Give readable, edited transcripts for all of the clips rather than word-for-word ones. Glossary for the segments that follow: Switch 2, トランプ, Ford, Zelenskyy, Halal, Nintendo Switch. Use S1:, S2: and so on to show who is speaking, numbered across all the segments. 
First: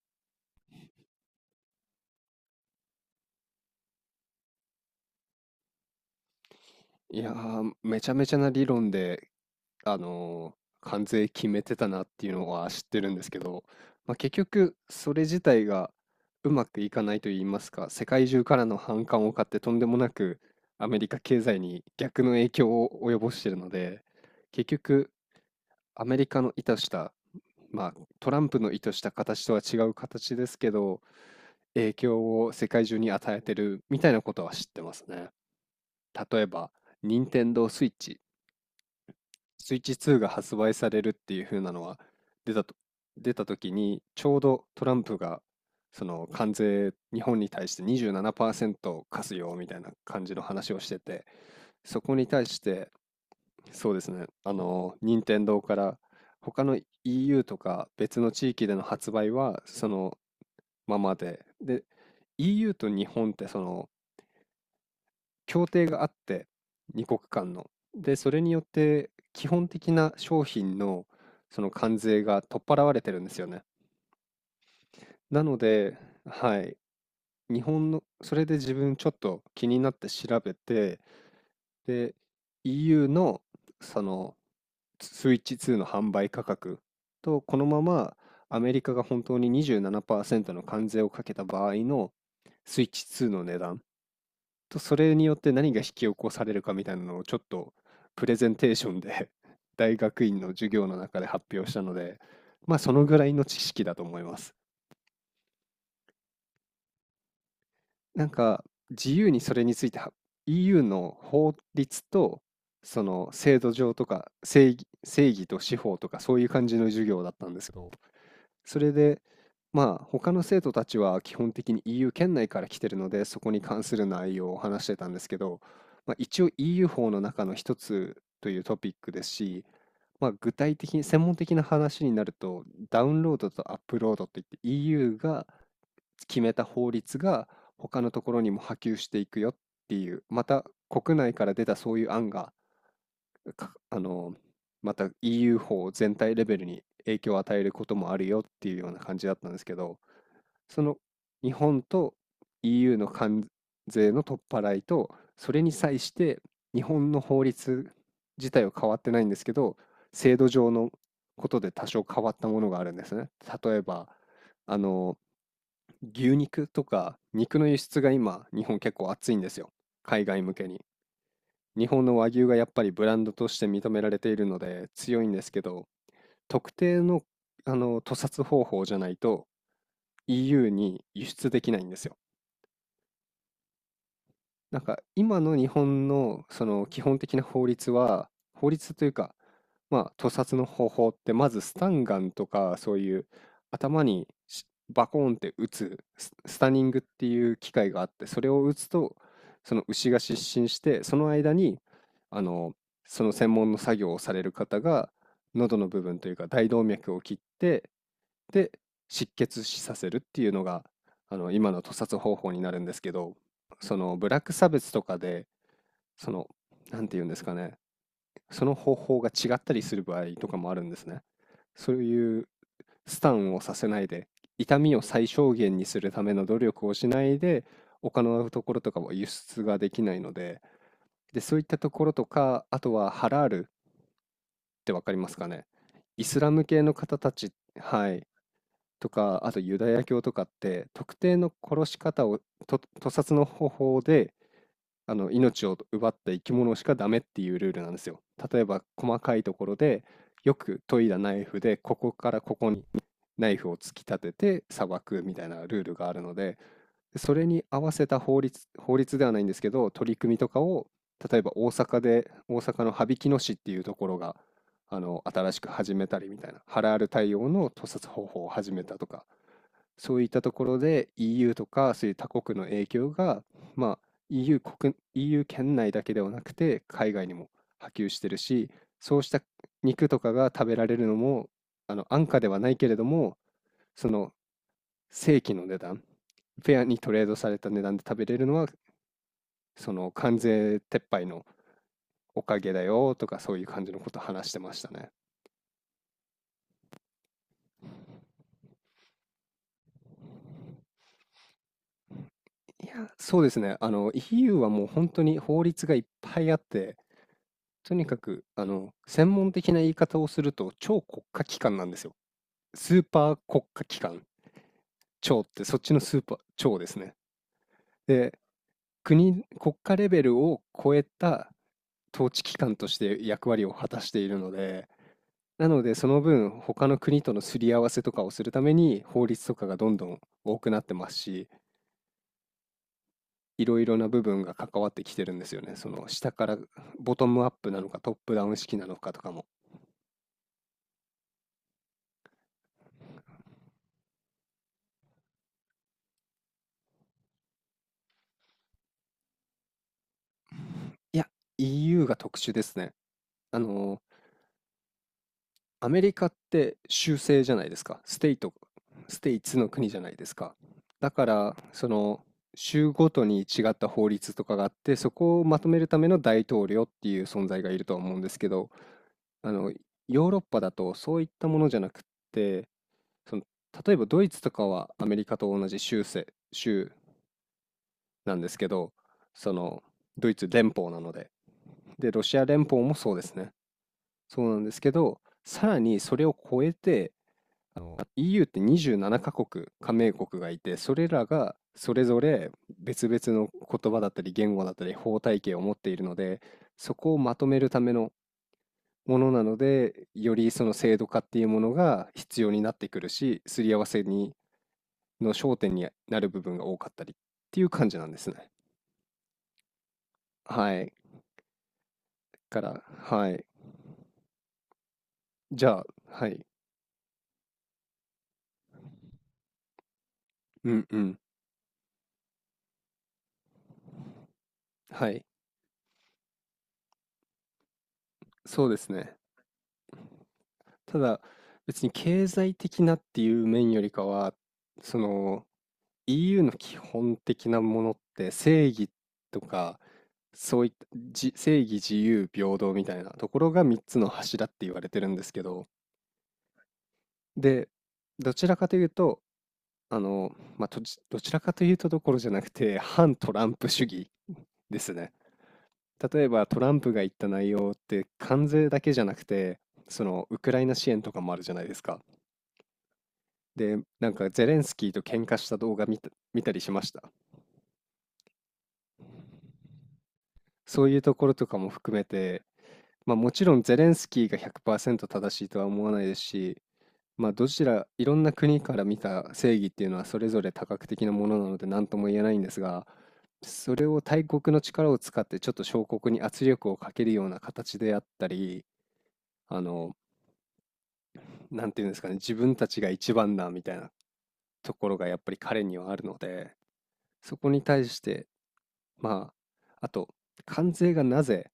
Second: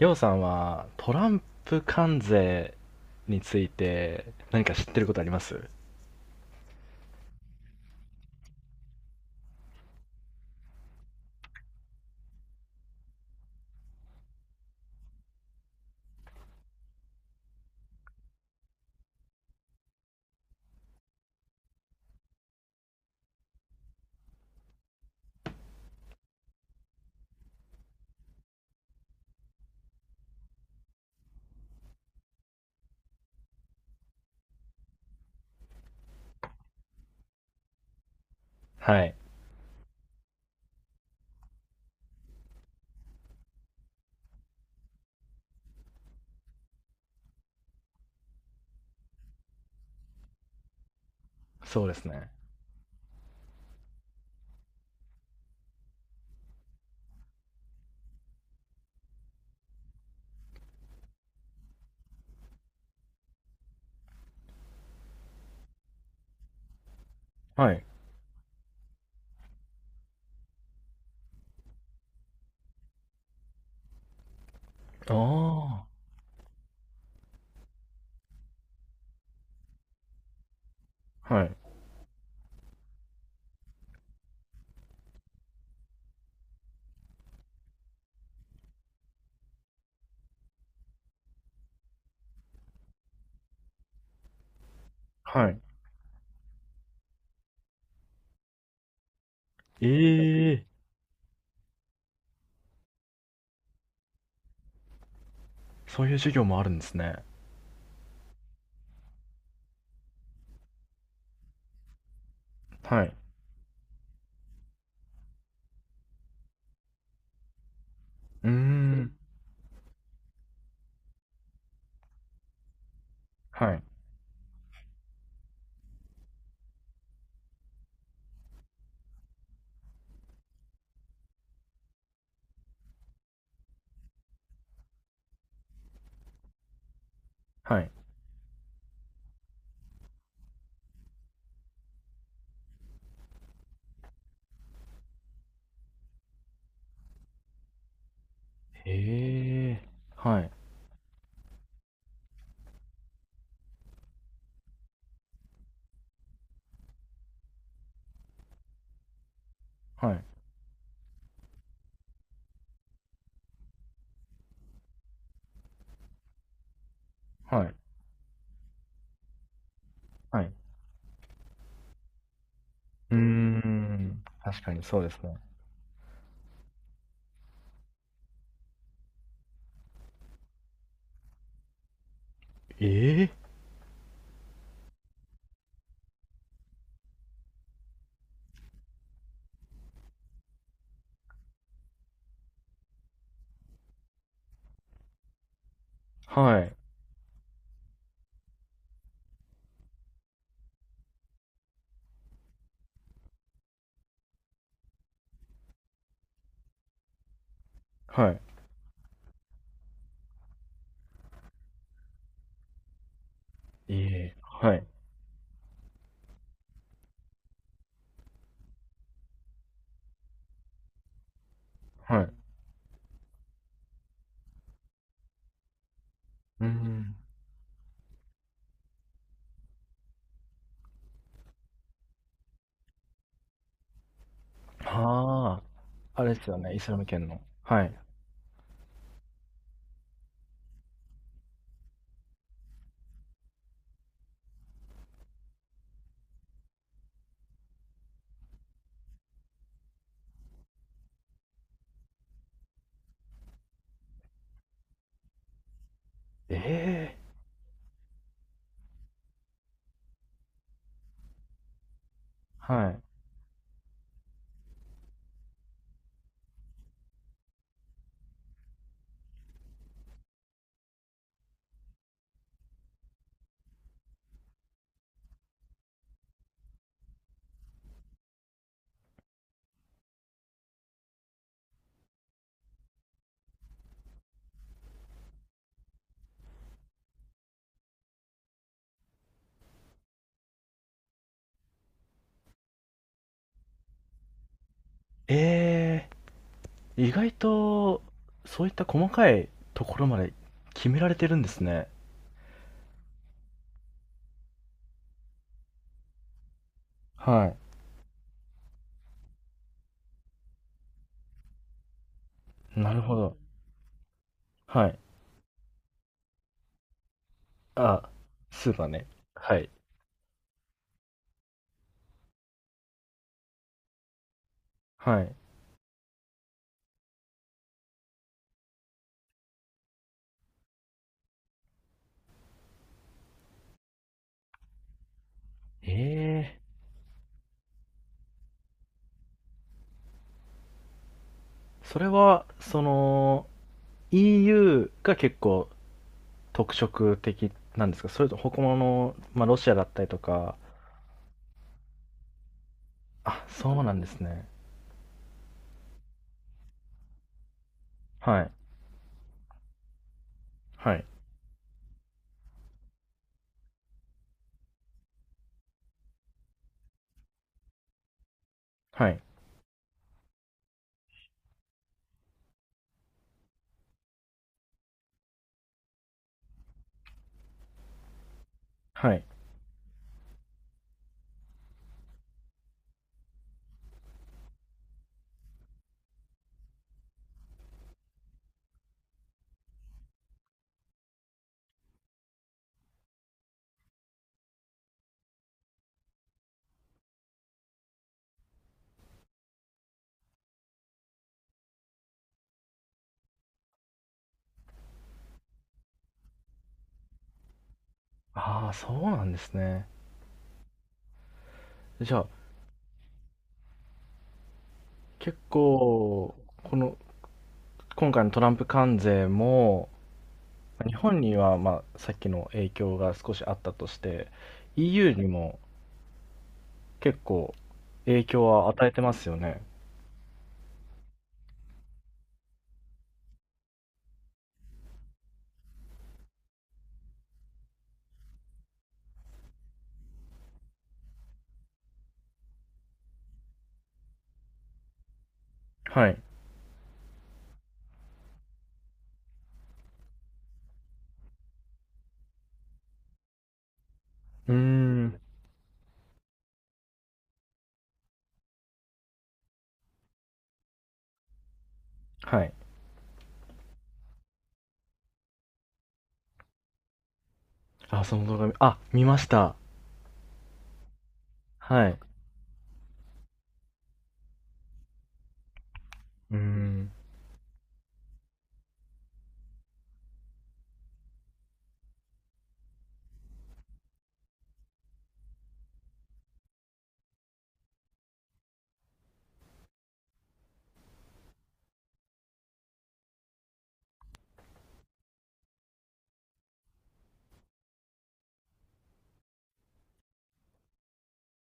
S1: りょうさんはトランプ関税について何か知ってることあります？
S2: いやー、めちゃめちゃな理論で、あのー関税決めてたなっていうのは知ってるんですけど、まあ、結局それ自体がうまくいかないと言いますか、世界中からの反感を買ってとんでもなくアメリカ経済に逆の影響を及ぼしてるので、結局アメリカの意図した、まあ、トランプの意図した形とは違う形ですけど、影響を世界中に与えてるみたいなことは知ってますね。例えば、任天堂スイッチ
S1: はい。
S2: スイッチ2が発売されるっていう風なのは出たと、出た時にちょうどトランプがその関税日本に対して27%課すよみたいな感じの話をしてて、
S1: そうで
S2: そ
S1: す
S2: こに
S1: ね。
S2: 対して、そうですね、あの任天堂から他の EU とか別の地域での発売はそのままでで EU と日本ってその協定があって、2国間の。
S1: はい。
S2: で、それによって基本的な商品のその関税が取っ払われてるんですよね。なの
S1: あ
S2: で、はい、日本の、それで自分ちょっと気になって調べて、
S1: あ。はい。
S2: で、EU のそのスイッチ2の販売価格と、このままアメリカが本当に27%の関税をかけた場合のスイッチ2の値段と、それによっ
S1: は
S2: て
S1: い。
S2: 何が引き起こされるかみたいなのをちょっとプレゼンテーションで 大学院の
S1: ええ、
S2: 授業の中で発表したので、まあそのぐらいの知識だと思います。
S1: そういう授業もあるんですね。
S2: なんか自由にそれについては EU の法律とそ
S1: はい。
S2: の制度上とか正義と司法とかそういう感じの授業だったんですけど、
S1: うー
S2: それ
S1: ん。
S2: で、まあ、他の生徒たちは基本的に EU 圏内から来てるので、そこに
S1: はい。
S2: 関する内容を話してたんですけど、まあ、一応 EU 法の中の一つというトピックですし、まあ、具体的に専門的な話になると、ダウンロードとアップロードといって EU が決めた法律が
S1: はい。
S2: 他のところにも波及していくよっていう、また国内から出たそういう案がかあの、また EU 法全体レベルに影響を与えることもあるよっていうような感じだったんですけ
S1: ええ、
S2: ど、
S1: はい。
S2: その日本と EU の関税の取っ払いと、それに際して日本の法律自体は変わってないんですけど、
S1: はい。
S2: 制度上のことで多少変わったものがあるんですね。例えば、あの、牛肉とか肉
S1: は
S2: の
S1: い。
S2: 輸出が今、日本結構熱いんですよ。海
S1: は
S2: 外
S1: い。
S2: 向けに。日本の和牛がやっぱりブ
S1: う
S2: ラ
S1: ー
S2: ンドとして認められ
S1: ん。
S2: ているの
S1: 確かに
S2: で
S1: そうです
S2: 強いん
S1: ね。
S2: ですけど、特定の、あの、屠殺方法じゃないと EU に輸出できないんですよ。
S1: ええ、
S2: なんか今の日本のその基本的な法律は、法律というか、まあ、屠殺の方法ってまずスタンガンとかそういう頭にしバコーンって撃つ、ス
S1: は
S2: タ
S1: い。
S2: ニングっていう機械があってそれを撃つとその牛が失神してその間にあのその専門の作業をされる方が喉の部分というか大動脈を切って
S1: はい。
S2: で、失血死させるっていうのが、あの、今の屠殺方法になるんですけど、
S1: え
S2: そのブ
S1: え、
S2: ラック差
S1: はい。
S2: 別とかで、その、なんて言うんですかね、その方法が違ったりする場合とかもあるんですね。そう
S1: はい。う
S2: いうスタンをさせないで、痛みを最小限にするための努
S1: ー
S2: 力をし
S1: ん。
S2: ないで、他のところとかは輸出ができないので、で、そういったところとか、あとはハラールってわかりますか
S1: ああ。
S2: ね。
S1: あ
S2: イ
S1: れ
S2: ス
S1: です
S2: ラ
S1: よ
S2: ム
S1: ね。イ
S2: 系
S1: ス
S2: の
S1: ラム
S2: 方
S1: 圏
S2: た
S1: の。
S2: ち、
S1: はい。
S2: はい。とか、あとユダヤ教とかって、特定の殺し方を、と、屠殺の方法で、あの、命を奪った生き物しかダメっていうルールなんですよ。例えば、細かいところで、よく研いだナイフで、ここからここにナイフを突き立てて裁くみたいなルールがあるので、
S1: え、
S2: それに合わせた法律、法律ではないんですけど、取り組みとかを、例えば大阪で、大阪
S1: は
S2: の
S1: い。
S2: 羽曳野市っていうところが、あの、新しく始めたりみたいな、ハラール対応の屠殺方法を始めたとか、そういったところで EU とかそういう他国の影響が、まあ、EU 国、EU 圏内だけではなくて海外にも波及してるし、そうした肉とかが食べられるのも、あの安価ではないけれども、その正規の値段、フェアにトレードされた値段で食べれるのは、その関税撤廃のおかげだよとかそういう感じのこと話してましたね。
S1: え、ええ、意外と、そういった細かいところまで決められてるんですね。
S2: いや、そうですね。あの EU はもう本当に法律がいっぱいあって、
S1: は
S2: とにかく、あの、専門的な言い方をすると、超国家機関なんですよ。
S1: い。な
S2: ス
S1: る
S2: ー
S1: ほ
S2: パ
S1: ど。
S2: ー国家機関。
S1: はい。
S2: 超ってそっちのスーパー、超ですね。
S1: あ、
S2: で、
S1: スーパーね。
S2: 国、
S1: はい。
S2: 国家レベルを超えた統治機関として役割を果たしているので、
S1: はい。
S2: なのでその分他の国とのすり合わせとかをするために法律とかがどんどん多くなってますし、いろいろな部分が関わってきてるんですよね。そ
S1: え
S2: の下から
S1: え、
S2: ボトムアップなのかトップダウン式なのかとかも。
S1: それは、その、EU が結構特色的なんですか？それと他の、まあ、ロシアだったりとか、
S2: いや、EU が特殊ですね。
S1: あ、
S2: あ
S1: そうなん
S2: の、
S1: ですね。
S2: アメリカって州制じゃないですか。
S1: はい。
S2: ステイツの国じゃないですか。
S1: はい。
S2: だから、その、州ごとに違った法律とかがあって、そこをまとめるための大統領っていう存在がいるとは思うんですけど、
S1: はい。
S2: あの、ヨーロッパだとそういったものじゃなくって、その、例えばドイツとかはアメリカと同じ州制、州なんですけど、
S1: はい。
S2: その、ドイツ連邦なので。で、ロシア連邦もそうですね。そうなんですけど、さらにそれを超えて、あの EU って27カ国加盟国がいてそれらがそれぞれ別々の言葉だったり言語だったり法体系を持っているのでそこをまとめるためのものなのでよりその制度化っていうものが必要になってくるしすり合わせにの焦点になる部分が多かったりっていう感じなんですね。
S1: ああ、そうなんですね。
S2: はい。
S1: じゃあ、
S2: から、はい。
S1: 結
S2: じゃあ、は
S1: 構、
S2: い。
S1: この今回のトランプ関税も、
S2: うん
S1: 日
S2: うん。
S1: 本にはまあさっきの影響が少しあったとして、
S2: は
S1: EU
S2: い。
S1: にも結構影響
S2: そ
S1: は
S2: うで
S1: 与
S2: す
S1: えてま
S2: ね。
S1: すよね。
S2: ただ、別に経済的なっていう面よりかは、その EU の基本的なものって正義とか、そういった正義、自由、平等みたいなところが3つの柱って言われてるんですけど、
S1: はい。
S2: で、どちらかというと、あの、まあ、どちらかというとどころじゃなくて、反トランプ主義
S1: うー
S2: ですね。
S1: ん。
S2: 例えばトランプが言った内容って関税だけじゃなくて、そのウクライナ支援とかもあるじゃないですか。
S1: はい。
S2: で、なんかゼレンスキーと喧嘩した動画見たりしました。
S1: あ、その動画見ました。
S2: そういうところとかも
S1: は
S2: 含
S1: い。
S2: めて、まあもちろんゼレンスキーが100%正しいとは思わないです
S1: うー
S2: し、
S1: ん。
S2: まあどちら、いろんな国から見た正義っていうのはそれぞれ多角的なものなので何とも言えないんですが、それを大国の力を使ってちょっと小国に圧力をかけるような形であったり、あの、なんていうんですかね、自分たちが一番だみたいなところがやっぱり彼にはあるので、そこに対してまあ、あと、関税がなぜ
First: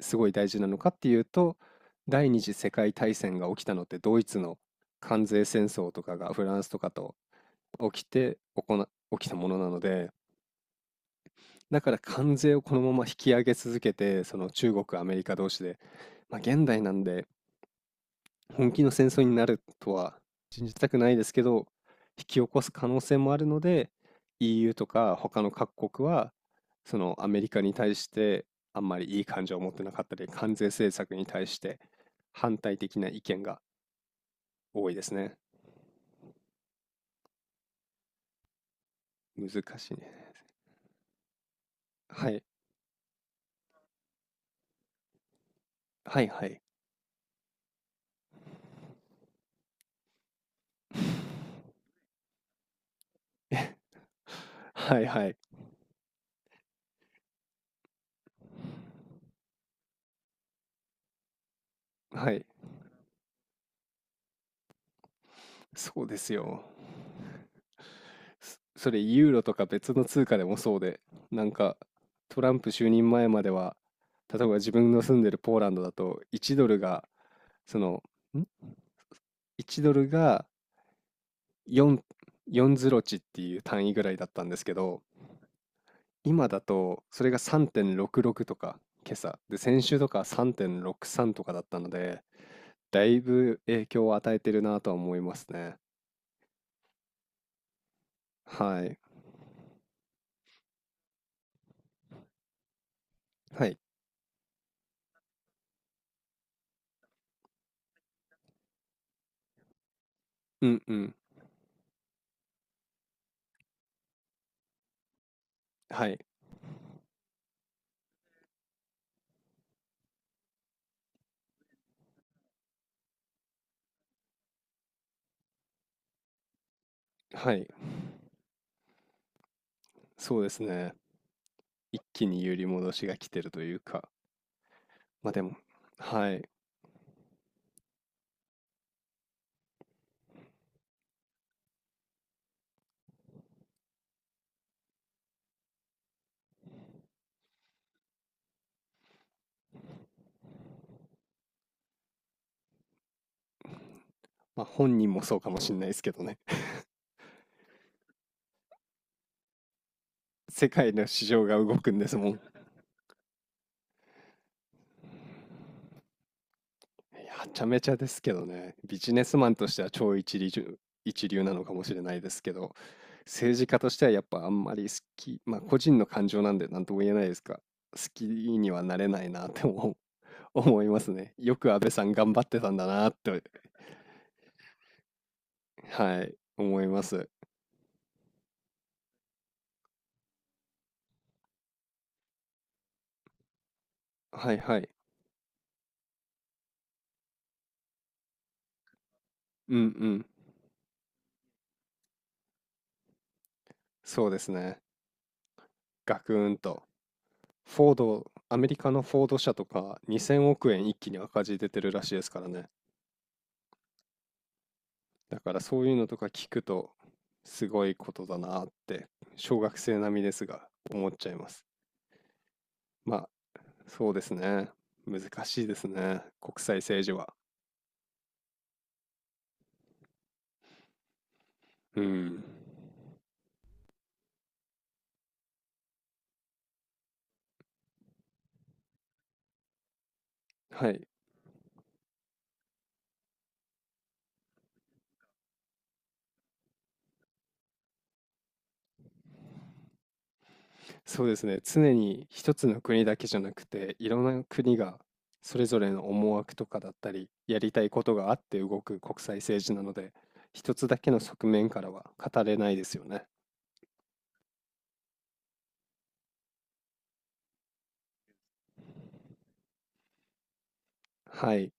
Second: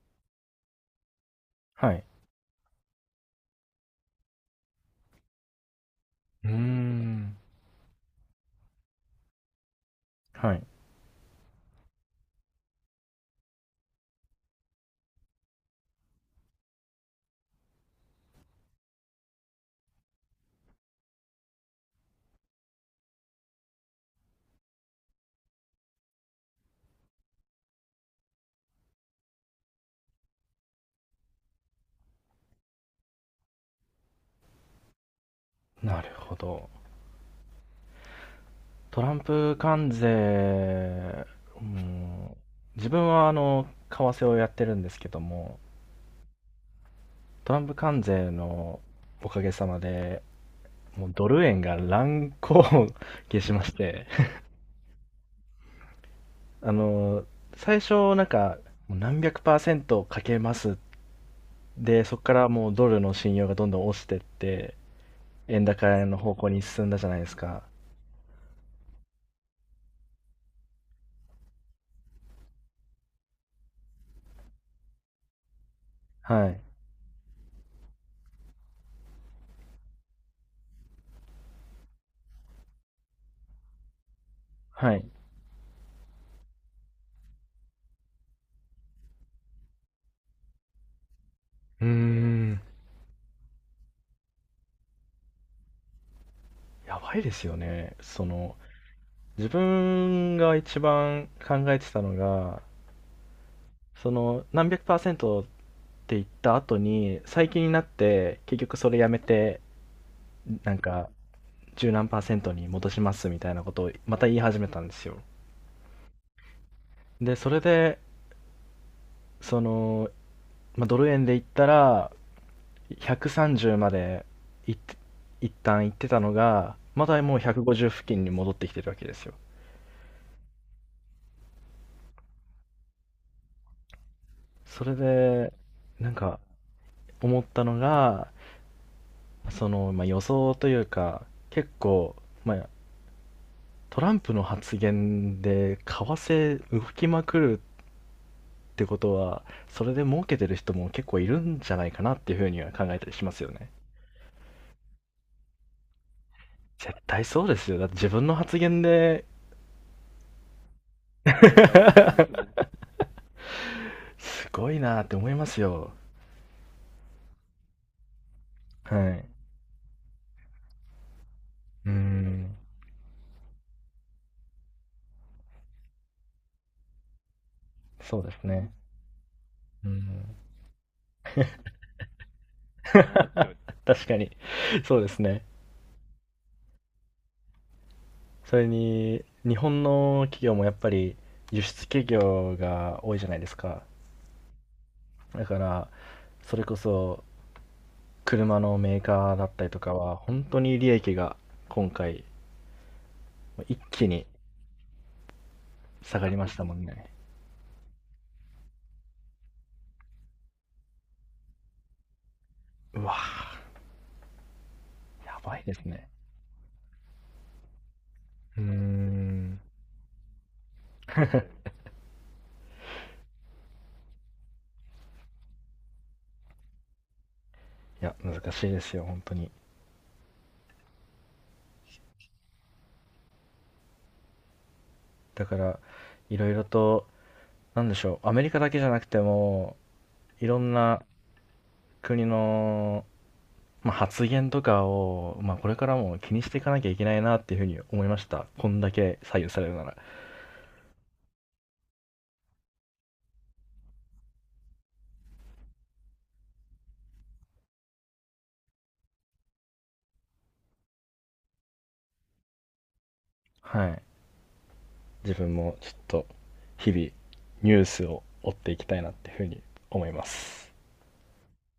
S2: すごい大事なのかっていうと、
S1: はい。
S2: 第二次世界大戦が起きたのってドイツの関税戦争とかがフ
S1: うー
S2: ランスとかと
S1: ん。
S2: 起きて行な起きたものなので、
S1: はい。
S2: だから関税をこのまま引き上げ続けて、その中国、アメリカ同士で、まあ現代なんで本気の戦争になるとは信じたくないですけど、引き起こす可能性もあるので、EU とか他の各国は、そのアメリカに対してあんまりいい感情を持ってなかったり、関税政策に対して反対的な意見が多いですね。
S1: なるほど。トラン
S2: 難
S1: プ関
S2: しいね。
S1: 税、う
S2: は
S1: ん、
S2: い、
S1: 自分は為替をやってるんですけども、
S2: はいはい。
S1: トランプ関税のおかげさまで、もうド ル円が乱高下しまして、
S2: はいはい、
S1: あの、最初なんか、もう何百パーセントかけます。で、そこ
S2: は
S1: か
S2: い、
S1: らもうドルの信用がどんどん落ちてって、円高
S2: そう
S1: の
S2: です
S1: 方向に
S2: よ。
S1: 進んだじゃないですか。
S2: それユーロとか別の通貨でもそうで、なんかトランプ就任前までは、例えば自分の住んでるポーランドだと
S1: はい。
S2: その、ん ?1ドルが4、4ズロ値っていう単位ぐらいだったんですけ
S1: はい。
S2: ど、
S1: う
S2: 今だとそれが3.66とか、今朝。で、先週とか3.63とかだった
S1: ー
S2: ので、
S1: ん。
S2: だいぶ影響を与えてるなとは思いますね。
S1: やばいですよね。その、
S2: はい。
S1: 自分が一番考えてたのが、
S2: はい。
S1: その、何百パーセントって言った後に、最近になって、結局それやめて、
S2: う
S1: なん
S2: んう
S1: か、
S2: ん。
S1: 十何パーセントに戻しますみたいなことをまた言い始めたんですよ。
S2: はい。
S1: で、それで、その、まあ、ドル円で言ったら130までいっ一旦行ってたのがまだもう
S2: はい。
S1: 150付近に戻ってきてるわけですよ。
S2: そうですね。一気に揺り戻しが来てるというか、
S1: それ
S2: まあで
S1: で、
S2: も、
S1: なん
S2: は
S1: か
S2: い。
S1: 思ったのが、その、まあ、予想というか結構、まあ、トランプの発言で為替動きまくるってことは、それで儲けてる人も結構いるんじゃないかなっていうふうには考えたりしますよね。
S2: まあ本人もそうかもしれないですけどね。
S1: 絶対そうですよ。だって自分の発言で、
S2: 世界の市場が動くんですもん。い
S1: すごいなって思いますよ。
S2: やはちゃめちゃですけどね。ビ
S1: は
S2: ジネ
S1: い。
S2: スマンとしては超一流なのかも
S1: うー
S2: しれないですけ
S1: ん、
S2: ど、政治家としてはやっぱあんまり好き、まあ個人の感情なんで何とも言えないですが、好
S1: そう
S2: き
S1: です
S2: に
S1: ね。
S2: はなれないなって
S1: う
S2: 思う
S1: ん、
S2: 思いますね。よく安倍さん頑張ってたんだ なって、
S1: 確かに。そうですね。
S2: はい、思います。
S1: それに、日本の企業もやっぱり輸出企業が多いじゃないですか。
S2: はいはい。
S1: だから、それこそ車のメーカーだったり
S2: うん
S1: と
S2: う
S1: かは、
S2: ん。
S1: 本当に利益が今回、一気に
S2: そうですね。
S1: 下
S2: ガ
S1: が
S2: ク
S1: りま
S2: ー
S1: し
S2: ン
S1: たもん
S2: と。
S1: ね。
S2: フォード、アメリカのフォード社とか2000億円一気に赤字出てるらしいですからね。
S1: うわーや
S2: だか
S1: ば
S2: ら
S1: いで
S2: そ
S1: す
S2: ういうの
S1: ね。
S2: とか聞くとすごいことだ
S1: う
S2: な
S1: ー
S2: って小
S1: ん。
S2: 学生並みですが思っちゃいます。まあそうですね。難しいですね。国際政治は。
S1: いや、難しいですよ、本当に。
S2: うん。
S1: だから、いろいろと、なんでしょう、アメリカだけじゃなくても、いろん
S2: は
S1: な
S2: い。
S1: 国の、まあ、発言とかを、まあ、これからも気にしていかなきゃいけないなっていうふうに思いました。こんだけ左右されるなら。
S2: そうですね。常に一つの国だけじゃなくて、いろんな国がそれぞれの思惑とかだったり、やりたいことがあって動く国際政治なので、一つだけの側面からは語れないですよね。
S1: はい。自分もちょっと、日々、ニュースを追っていきたいなっていうふうに思います。
S2: はい。